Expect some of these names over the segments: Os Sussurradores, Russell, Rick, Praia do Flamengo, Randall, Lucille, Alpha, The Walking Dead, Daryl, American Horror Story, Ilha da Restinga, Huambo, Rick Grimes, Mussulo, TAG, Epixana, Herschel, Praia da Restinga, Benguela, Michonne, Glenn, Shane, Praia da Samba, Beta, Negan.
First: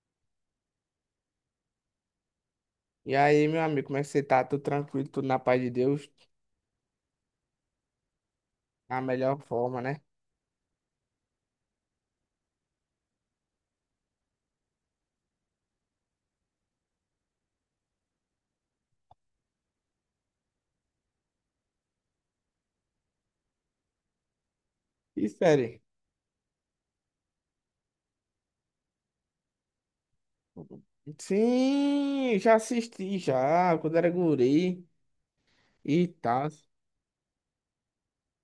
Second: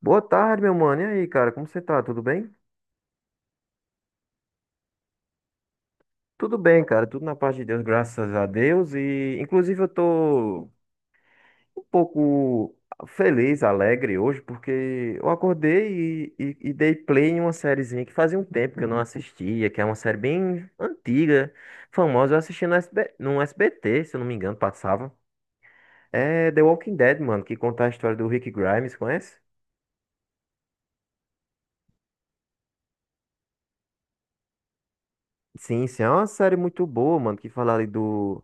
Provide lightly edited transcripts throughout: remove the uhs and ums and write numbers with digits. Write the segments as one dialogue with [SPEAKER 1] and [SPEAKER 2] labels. [SPEAKER 1] Boa tarde, meu mano. E aí, cara, como você tá? Tudo bem?
[SPEAKER 2] E aí, meu amigo, como é que você tá? Tudo tranquilo, tudo na paz de Deus?
[SPEAKER 1] Tudo bem, cara. Tudo na paz de Deus, graças a Deus.
[SPEAKER 2] A
[SPEAKER 1] E,
[SPEAKER 2] melhor forma,
[SPEAKER 1] inclusive, eu
[SPEAKER 2] né?
[SPEAKER 1] tô um pouco feliz, alegre hoje, porque eu acordei e dei play em uma sériezinha que fazia um tempo que eu não assistia, que é uma série bem antiga, famosa. Eu assisti no SB, no SBT, se eu não me engano, passava.
[SPEAKER 2] E série?
[SPEAKER 1] É The Walking Dead, mano, que conta a história do Rick Grimes, conhece?
[SPEAKER 2] Sim, já assisti já, quando era guri
[SPEAKER 1] Sim, sim,
[SPEAKER 2] e
[SPEAKER 1] é uma
[SPEAKER 2] tal.
[SPEAKER 1] série muito boa, mano, que fala ali do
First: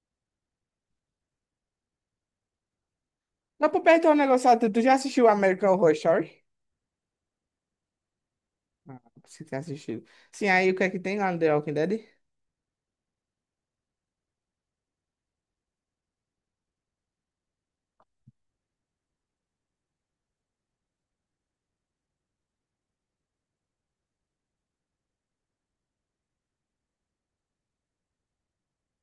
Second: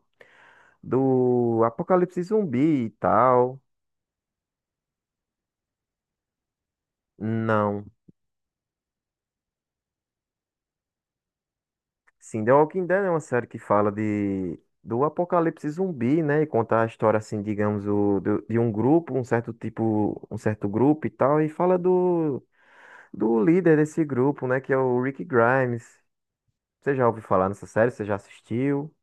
[SPEAKER 1] do Apocalipse Zumbi e tal.
[SPEAKER 2] Não, pra perguntar um negócio, tu já assistiu American Horror Story?
[SPEAKER 1] Não.
[SPEAKER 2] Ah, você tem assistido. Sim, aí o que é que tem lá no The Walking Dead?
[SPEAKER 1] Sim, The Walking Dead é uma série que fala de do Apocalipse Zumbi, né? E conta a história assim, digamos, de um grupo, um certo tipo, um certo grupo e tal, e fala do líder desse grupo, né, que é o Rick Grimes. Você já ouviu falar nessa série? Você já assistiu?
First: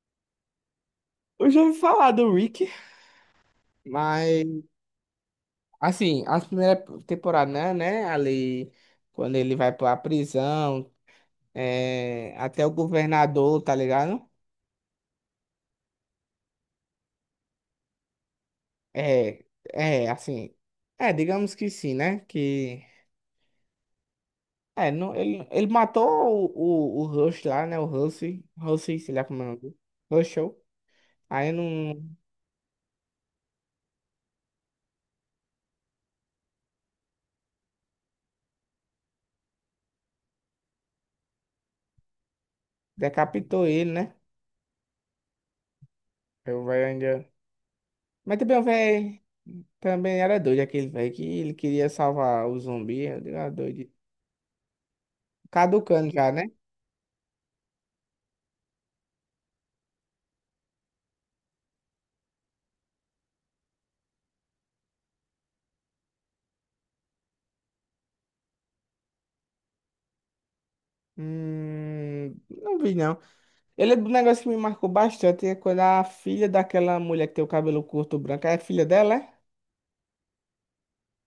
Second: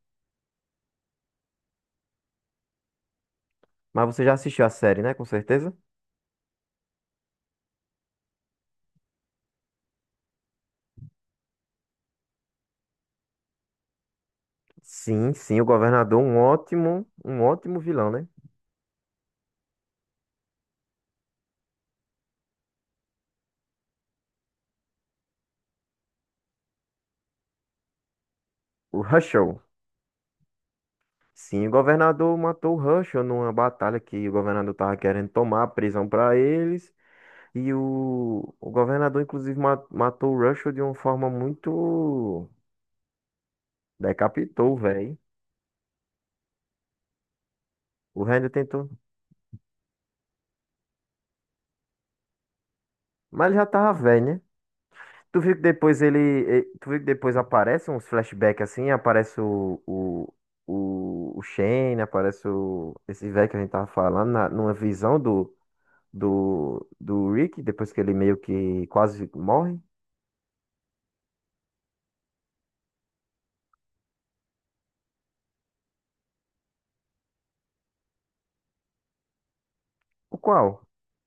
[SPEAKER 2] Eu já ouvi falar do Rick.
[SPEAKER 1] Mas você já
[SPEAKER 2] Mas,
[SPEAKER 1] assistiu a série, né? Com certeza?
[SPEAKER 2] assim, a primeira temporada, né? Ali, quando ele vai pra prisão, é, até o governador, tá ligado?
[SPEAKER 1] Sim, sim, o governador, um ótimo vilão, né?
[SPEAKER 2] É, é, assim. É, digamos que sim, né? Que. É, não, ele matou o Rush lá, né? O Rush. Rush,
[SPEAKER 1] O
[SPEAKER 2] sei lá como é o nome
[SPEAKER 1] Russell.
[SPEAKER 2] dele. Rushou. Aí
[SPEAKER 1] Sim, o
[SPEAKER 2] não
[SPEAKER 1] governador matou o Herschel numa batalha que o governador tava querendo tomar a prisão para eles. E o governador, inclusive, matou o Herschel de uma forma muito.
[SPEAKER 2] decapitou ele, né?
[SPEAKER 1] Decapitou, velho.
[SPEAKER 2] Aí o velho ainda.
[SPEAKER 1] O
[SPEAKER 2] Mas
[SPEAKER 1] Randall
[SPEAKER 2] também o
[SPEAKER 1] tentou.
[SPEAKER 2] velho também era doido, aquele velho que ele queria salvar o zumbi. Eu digo,
[SPEAKER 1] Mas
[SPEAKER 2] ah,
[SPEAKER 1] ele já
[SPEAKER 2] doido.
[SPEAKER 1] tava velho, né? Tu viu que depois
[SPEAKER 2] Caducando já, né?
[SPEAKER 1] Tu viu que depois aparece uns flashbacks assim? Aparece o. O Shane, aparece o, esse velho que a gente tava falando, numa visão do Rick, depois que ele meio que quase morre.
[SPEAKER 2] Não vi, não. Ele é um negócio que me marcou bastante é quando a filha daquela mulher que tem o cabelo curto branco, é a filha dela, é?
[SPEAKER 1] O qual?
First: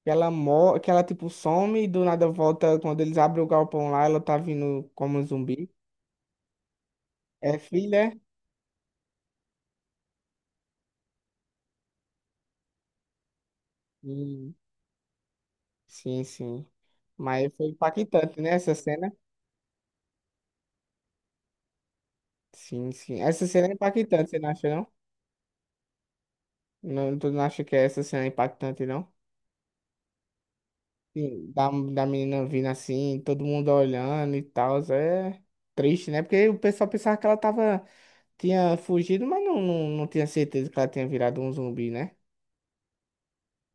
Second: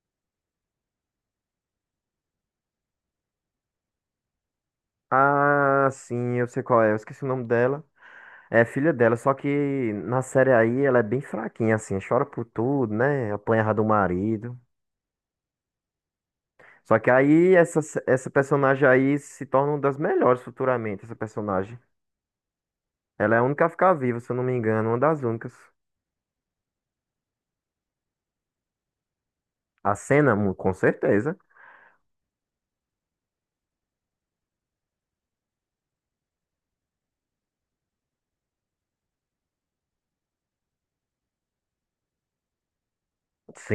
[SPEAKER 2] Que ela morre, que ela tipo some e do nada volta quando eles abrem o galpão lá, ela tá vindo como um zumbi.
[SPEAKER 1] Ah, sim, eu sei qual é. Eu esqueci o nome
[SPEAKER 2] É
[SPEAKER 1] dela.
[SPEAKER 2] filha?
[SPEAKER 1] É filha dela, só que na série aí ela é bem fraquinha, assim, chora por tudo, né? Apanhava do
[SPEAKER 2] Sim,
[SPEAKER 1] marido.
[SPEAKER 2] sim, sim.
[SPEAKER 1] Só que
[SPEAKER 2] Mas
[SPEAKER 1] aí
[SPEAKER 2] foi
[SPEAKER 1] essa
[SPEAKER 2] impactante, né, essa
[SPEAKER 1] personagem
[SPEAKER 2] cena?
[SPEAKER 1] aí se torna uma das melhores futuramente, essa personagem.
[SPEAKER 2] Sim, sim.
[SPEAKER 1] Ela é a
[SPEAKER 2] Essa
[SPEAKER 1] única
[SPEAKER 2] cena
[SPEAKER 1] a
[SPEAKER 2] é
[SPEAKER 1] ficar viva, se
[SPEAKER 2] impactante,
[SPEAKER 1] eu
[SPEAKER 2] você
[SPEAKER 1] não
[SPEAKER 2] não
[SPEAKER 1] me
[SPEAKER 2] acha, não?
[SPEAKER 1] engano, uma das únicas.
[SPEAKER 2] Não, tu não acha que essa cena é impactante, não?
[SPEAKER 1] A cena, com certeza.
[SPEAKER 2] Sim, da menina vindo assim, todo mundo olhando e tal, é triste, né? Porque o pessoal pensava que ela tava, tinha fugido, mas não, não, não tinha certeza que ela tinha virado um zumbi, né?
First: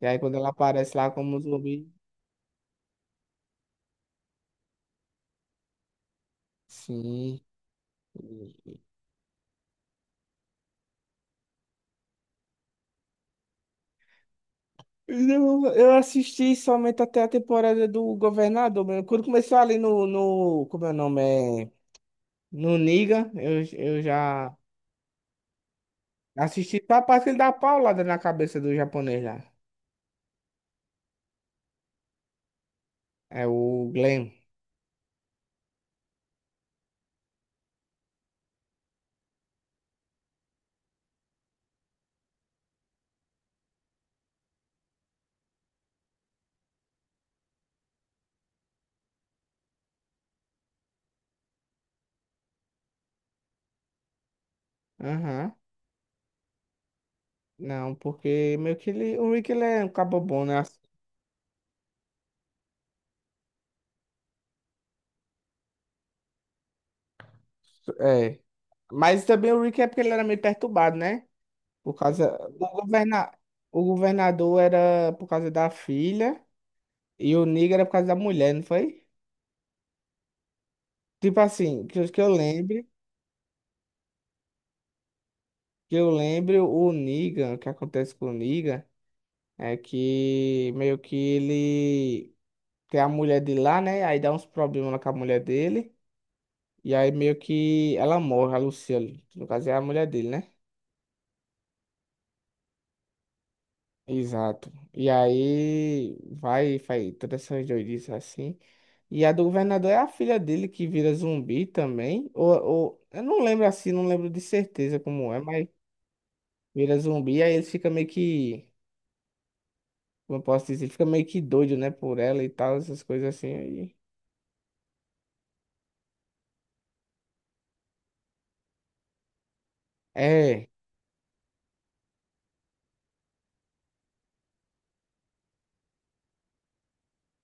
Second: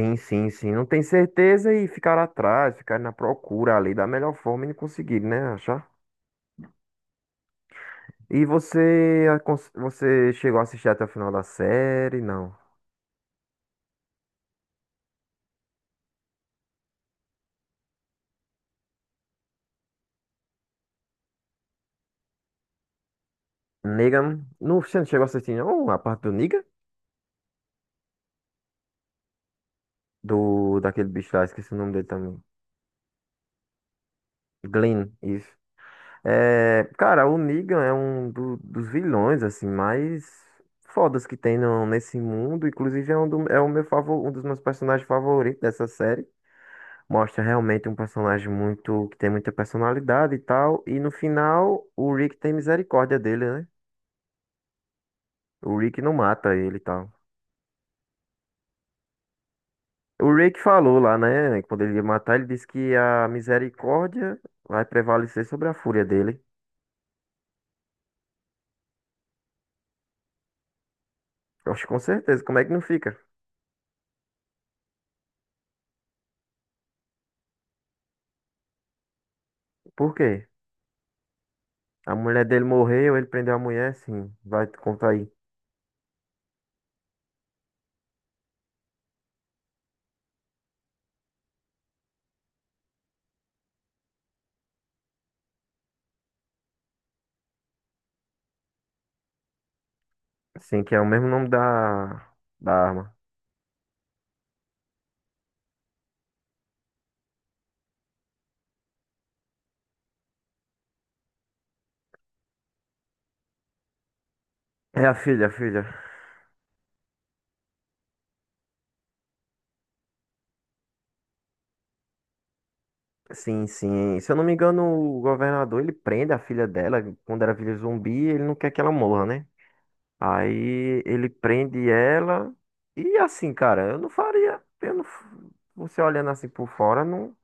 [SPEAKER 2] E aí quando ela
[SPEAKER 1] sim, sim. Não
[SPEAKER 2] aparece
[SPEAKER 1] tem
[SPEAKER 2] lá como um
[SPEAKER 1] certeza e
[SPEAKER 2] zumbi,
[SPEAKER 1] ficar atrás, ficar na procura ali da melhor forma e não conseguir, né? Achar.
[SPEAKER 2] sim.
[SPEAKER 1] E você, você chegou a assistir até o final da série? Não.
[SPEAKER 2] Eu assisti somente até a temporada do Governador mesmo. Quando começou ali no, como é o nome? É, no Niga, eu
[SPEAKER 1] Negan.
[SPEAKER 2] já
[SPEAKER 1] No, você não chegou a assistir, não? A parte do Negan?
[SPEAKER 2] assisti só a parte que ele dá a paulada na cabeça do japonês lá.
[SPEAKER 1] Daquele bicho lá, esqueci o nome dele também.
[SPEAKER 2] É o Glenn.
[SPEAKER 1] Glenn, isso. É, cara, o Negan é um dos vilões, assim, mais fodas que tem no, nesse mundo. Inclusive, é um, é o meu favor, um dos meus personagens favoritos dessa série. Mostra realmente um personagem muito, que tem muita personalidade e tal. E no final, o Rick tem misericórdia dele, né?
[SPEAKER 2] Aham.
[SPEAKER 1] O Rick não mata ele e tal.
[SPEAKER 2] Não, porque meio que ele, o Rick, ele é um cabo
[SPEAKER 1] O
[SPEAKER 2] bom,
[SPEAKER 1] Ray que
[SPEAKER 2] né?
[SPEAKER 1] falou lá, né? Quando ele ia matar, ele disse que a misericórdia vai prevalecer sobre a fúria dele.
[SPEAKER 2] É. Mas também o Rick é porque ele era meio perturbado, né?
[SPEAKER 1] Eu acho que
[SPEAKER 2] Por
[SPEAKER 1] com
[SPEAKER 2] causa.
[SPEAKER 1] certeza. Como é
[SPEAKER 2] O
[SPEAKER 1] que não fica?
[SPEAKER 2] governa... O governador era por causa da filha e o Niga era por causa da mulher, não foi?
[SPEAKER 1] Por quê?
[SPEAKER 2] Tipo assim, que eu,
[SPEAKER 1] A
[SPEAKER 2] que eu
[SPEAKER 1] mulher dele
[SPEAKER 2] lembre,
[SPEAKER 1] morreu, ele prendeu a mulher, sim. Vai te contar aí.
[SPEAKER 2] que eu lembre, o Negan, o que acontece com o Negan, é que meio que ele tem a mulher de lá, né? Aí dá uns problemas lá com a mulher dele, e aí meio que ela morre, a Lucille, que no caso é a mulher dele, né?
[SPEAKER 1] Sim, que é o mesmo nome da arma.
[SPEAKER 2] Exato. E aí vai, faz todas essas doidices assim. E a do governador é a filha dele que vira zumbi também, ou eu não lembro assim, não lembro de certeza
[SPEAKER 1] É a
[SPEAKER 2] como é,
[SPEAKER 1] filha, a
[SPEAKER 2] mas
[SPEAKER 1] filha.
[SPEAKER 2] vira zumbi, aí ele fica meio que, como eu posso dizer, fica meio que doido, né, por ela e tal, essas coisas assim.
[SPEAKER 1] Sim,
[SPEAKER 2] Aí.
[SPEAKER 1] sim. Se eu não me engano, o governador, ele prende a filha dela quando era filha zumbi, ele não quer que ela morra, né?
[SPEAKER 2] É,
[SPEAKER 1] Aí ele prende ela. E assim, cara, eu não faria. Eu não, você olhando assim por fora, não.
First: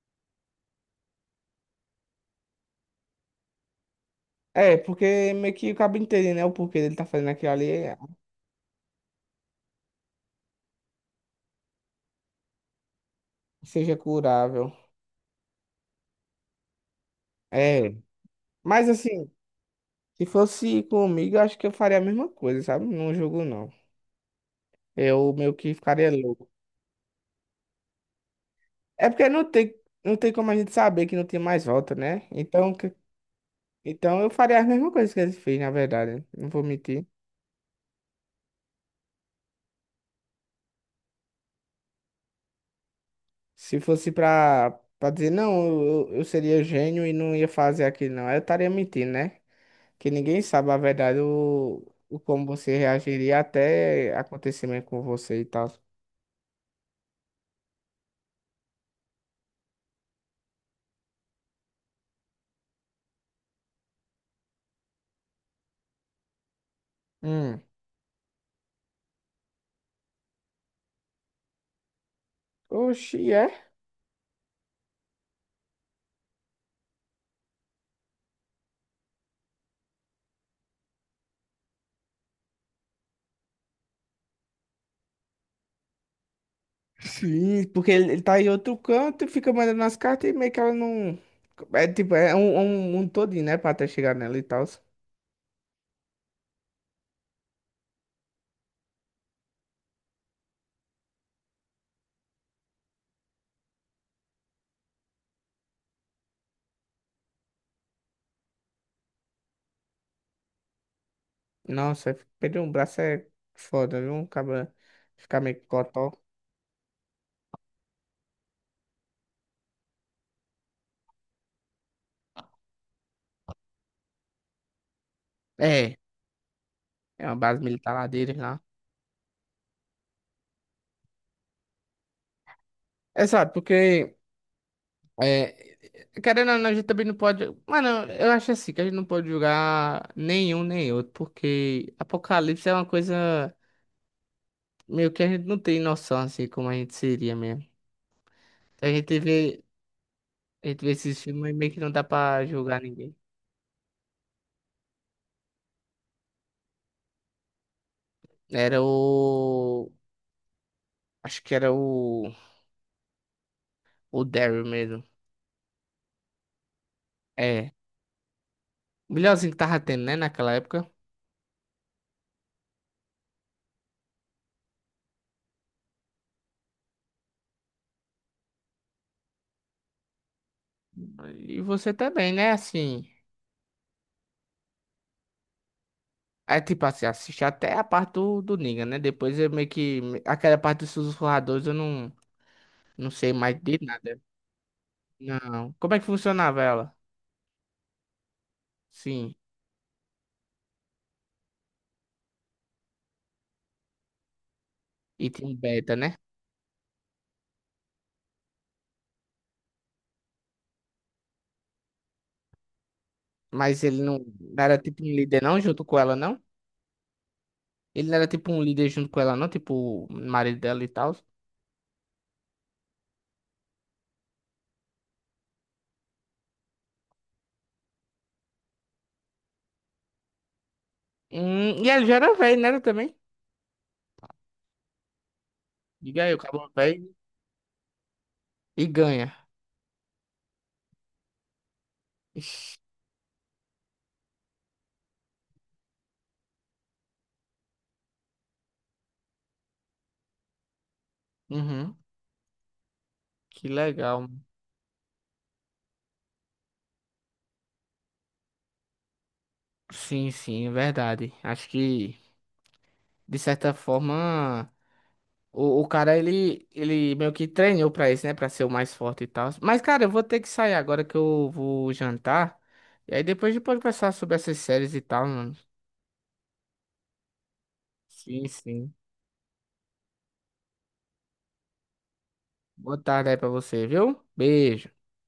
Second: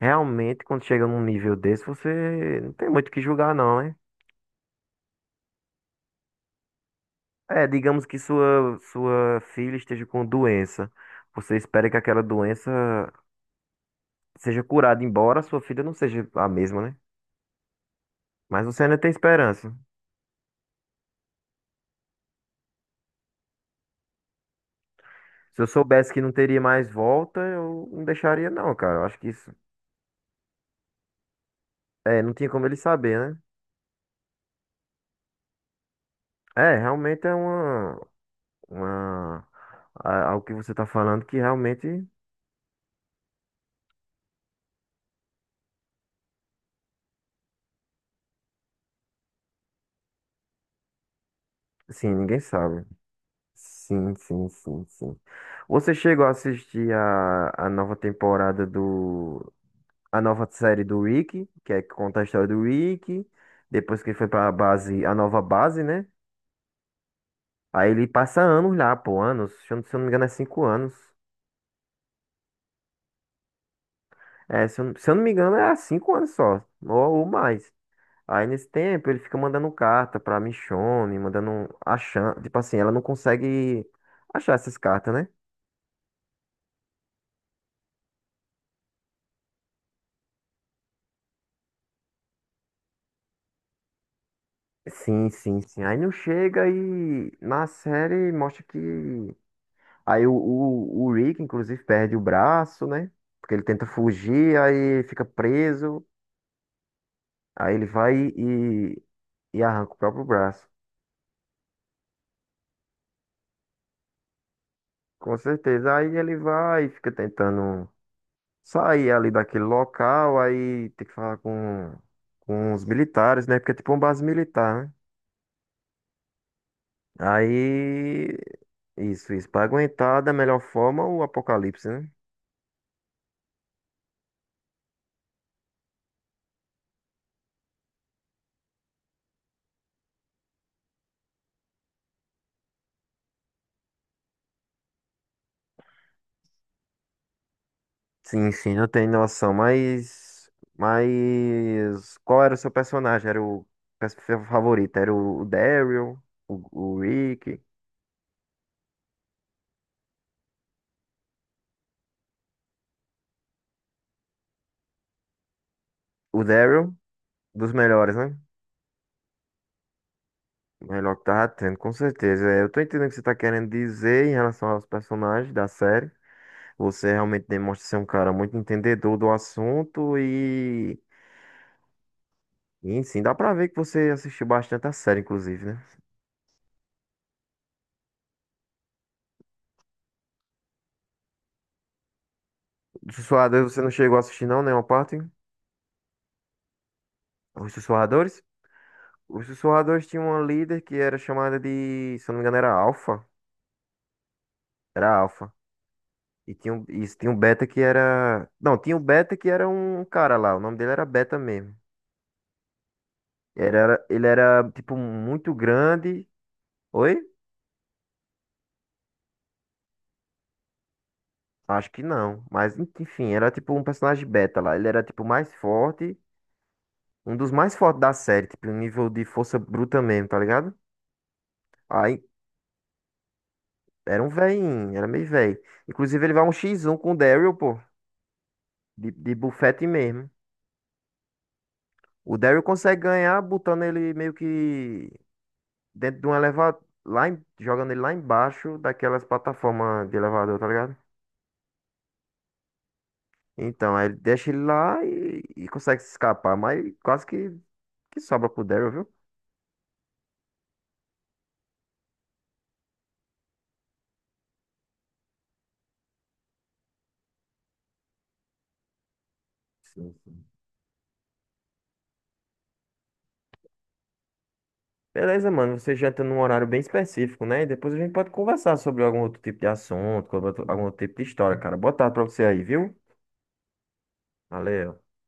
[SPEAKER 1] Realmente, quando chega num nível desse, você não tem muito o que julgar, não, hein?
[SPEAKER 2] é, porque meio que acaba entendendo, né, o porquê dele tá fazendo aquilo
[SPEAKER 1] É,
[SPEAKER 2] ali, é,
[SPEAKER 1] digamos que sua filha esteja com doença. Você espera que aquela doença
[SPEAKER 2] seja
[SPEAKER 1] seja
[SPEAKER 2] curável.
[SPEAKER 1] curada, embora sua filha não seja a mesma, né?
[SPEAKER 2] É,
[SPEAKER 1] Mas você
[SPEAKER 2] mas
[SPEAKER 1] ainda tem
[SPEAKER 2] assim,
[SPEAKER 1] esperança.
[SPEAKER 2] se fosse comigo, eu acho que eu faria a mesma coisa, sabe? Não jogo não. Eu meio
[SPEAKER 1] Se eu
[SPEAKER 2] que ficaria
[SPEAKER 1] soubesse que não
[SPEAKER 2] louco.
[SPEAKER 1] teria mais volta, eu não deixaria, não, cara. Eu
[SPEAKER 2] É
[SPEAKER 1] acho que
[SPEAKER 2] porque não
[SPEAKER 1] isso.
[SPEAKER 2] tem, não tem como a gente saber que não tem mais volta,
[SPEAKER 1] É,
[SPEAKER 2] né?
[SPEAKER 1] não tinha como
[SPEAKER 2] Então,
[SPEAKER 1] ele
[SPEAKER 2] que-,
[SPEAKER 1] saber, né?
[SPEAKER 2] então eu faria a mesma coisa que ele fez, na verdade, não vou
[SPEAKER 1] É,
[SPEAKER 2] mentir.
[SPEAKER 1] realmente é uma. Uma, algo que você está falando que realmente,
[SPEAKER 2] Se fosse pra, pra dizer, não, eu seria gênio e não ia fazer aquilo, não. Eu estaria mentindo, né? Que ninguém sabe a verdade, o,
[SPEAKER 1] sim,
[SPEAKER 2] o
[SPEAKER 1] ninguém
[SPEAKER 2] como você
[SPEAKER 1] sabe.
[SPEAKER 2] reagiria
[SPEAKER 1] Sim,
[SPEAKER 2] até
[SPEAKER 1] sim, sim,
[SPEAKER 2] acontecimento com
[SPEAKER 1] sim.
[SPEAKER 2] você e tal.
[SPEAKER 1] Você chegou a assistir a nova temporada do, a nova série do Rick, que é que conta a história do Rick, depois que ele foi para a base, a nova base, né?
[SPEAKER 2] Hum.
[SPEAKER 1] Aí ele passa anos lá, pô, anos. Se eu não me engano, é cinco anos.
[SPEAKER 2] Oxi, é?
[SPEAKER 1] É, se eu não me engano, é há cinco anos só, ou mais. Aí nesse tempo ele fica mandando carta pra Michonne, mandando achando, tipo assim, ela não consegue achar essas cartas, né?
[SPEAKER 2] Sim, porque ele tá em outro canto e fica mandando as cartas e meio que ela não. É tipo, é um todinho, né? Pra até chegar nela e tal.
[SPEAKER 1] Sim, sim, sim. Aí não chega e na série mostra que aí o Rick inclusive perde o braço, né? Porque ele tenta fugir, aí fica preso, aí ele vai e arranca o próprio braço.
[SPEAKER 2] Nossa, perder um braço é foda, viu? Acaba
[SPEAKER 1] Com
[SPEAKER 2] ficar meio que
[SPEAKER 1] certeza.
[SPEAKER 2] cotó.
[SPEAKER 1] Aí ele vai e fica tentando sair ali daquele local, aí tem que falar com os militares, né? Porque é tipo uma base militar, né?
[SPEAKER 2] É, é uma base militar lá dele
[SPEAKER 1] Aí,
[SPEAKER 2] lá.
[SPEAKER 1] isso, isso. Pra aguentar da melhor forma o apocalipse, né?
[SPEAKER 2] Exato, porque é, querendo ou não, a gente também não pode. Mano, eu acho assim que a gente não pode julgar nenhum nem outro, porque Apocalipse é uma coisa meio que a gente não tem noção assim como a gente seria mesmo.
[SPEAKER 1] Sim, sim, eu
[SPEAKER 2] A
[SPEAKER 1] tenho
[SPEAKER 2] gente
[SPEAKER 1] noção,
[SPEAKER 2] vê,
[SPEAKER 1] mas.
[SPEAKER 2] a gente vê esses filmes e meio que não dá
[SPEAKER 1] Mas. Qual
[SPEAKER 2] pra
[SPEAKER 1] era o seu
[SPEAKER 2] julgar ninguém.
[SPEAKER 1] personagem? Era o pers- favorito? Era o Daryl? O Rick?
[SPEAKER 2] Era o. Acho que era o. O Daryl mesmo.
[SPEAKER 1] O Daryl? Dos
[SPEAKER 2] É.
[SPEAKER 1] melhores, né?
[SPEAKER 2] O melhorzinho que tava tendo, né, naquela época.
[SPEAKER 1] Melhor que tava tendo, com certeza. É, eu tô entendendo o que você tá querendo dizer em relação aos personagens da série. Você realmente demonstra ser um cara muito entendedor do assunto
[SPEAKER 2] E você também, né,
[SPEAKER 1] e
[SPEAKER 2] assim.
[SPEAKER 1] sim, dá pra ver que você assistiu bastante a série, inclusive, né?
[SPEAKER 2] É tipo assim, assisti até a parte do Negan, né? Depois eu meio que. Aquela parte dos sussurradores eu não, não
[SPEAKER 1] Os
[SPEAKER 2] sei mais
[SPEAKER 1] Sussurradores
[SPEAKER 2] de
[SPEAKER 1] você não chegou
[SPEAKER 2] nada.
[SPEAKER 1] a assistir não, nenhuma parte?
[SPEAKER 2] Não. Como é que funcionava ela?
[SPEAKER 1] Os Sussurradores?
[SPEAKER 2] Sim.
[SPEAKER 1] Os Sussurradores tinham uma líder que era chamada de, se eu não me engano, era Alpha. Era
[SPEAKER 2] E tinha
[SPEAKER 1] Alpha.
[SPEAKER 2] um beta, né?
[SPEAKER 1] E tinha um Beta que era... Não, tinha um Beta que era um cara lá, o nome dele era Beta mesmo. Ele
[SPEAKER 2] Mas ele
[SPEAKER 1] era,
[SPEAKER 2] não,
[SPEAKER 1] ele
[SPEAKER 2] não
[SPEAKER 1] era
[SPEAKER 2] era
[SPEAKER 1] tipo,
[SPEAKER 2] tipo um líder,
[SPEAKER 1] muito
[SPEAKER 2] não, junto com ela,
[SPEAKER 1] grande.
[SPEAKER 2] não?
[SPEAKER 1] Oi?
[SPEAKER 2] Ele não era tipo um líder junto com ela, não? Tipo, o marido dela e tal.
[SPEAKER 1] Acho que não. Mas, enfim, era tipo um personagem beta lá. Ele era tipo mais forte. Um dos mais fortes da série. Tipo, um nível de força bruta mesmo, tá ligado?
[SPEAKER 2] E ele já
[SPEAKER 1] Aí
[SPEAKER 2] era velho, né, também?
[SPEAKER 1] era um velhinho, era meio velho. Inclusive,
[SPEAKER 2] Diga
[SPEAKER 1] ele
[SPEAKER 2] aí, o
[SPEAKER 1] vai um
[SPEAKER 2] cabo
[SPEAKER 1] X1 com
[SPEAKER 2] velho
[SPEAKER 1] o Daryl, pô.
[SPEAKER 2] e
[SPEAKER 1] De,
[SPEAKER 2] ganha.
[SPEAKER 1] de bufete mesmo. O Daryl
[SPEAKER 2] Ixi.
[SPEAKER 1] consegue ganhar botando ele meio que dentro de um elevador. Jogando ele lá embaixo daquelas plataformas de elevador, tá ligado?
[SPEAKER 2] Uhum. Que
[SPEAKER 1] Então, aí ele
[SPEAKER 2] legal.
[SPEAKER 1] deixa ele lá e consegue se escapar. Que sobra pro Daryl, viu?
[SPEAKER 2] Sim, sim, é verdade. Acho que, de certa forma. O cara, ele meio que treinou pra isso, né? Pra ser o mais forte e tal. Mas, cara, eu
[SPEAKER 1] Sim.
[SPEAKER 2] vou ter que sair agora que eu vou jantar. E aí depois a gente pode conversar sobre essas séries e tal,
[SPEAKER 1] Beleza,
[SPEAKER 2] mano.
[SPEAKER 1] mano. Você janta num horário bem específico, né? E depois a gente pode
[SPEAKER 2] Sim,
[SPEAKER 1] conversar
[SPEAKER 2] sim.
[SPEAKER 1] sobre algum outro tipo de assunto, sobre algum outro tipo de história, cara. Boa tarde pra você aí, viu?
[SPEAKER 2] Boa tarde aí pra você, viu? Beijo.
[SPEAKER 1] Valeu.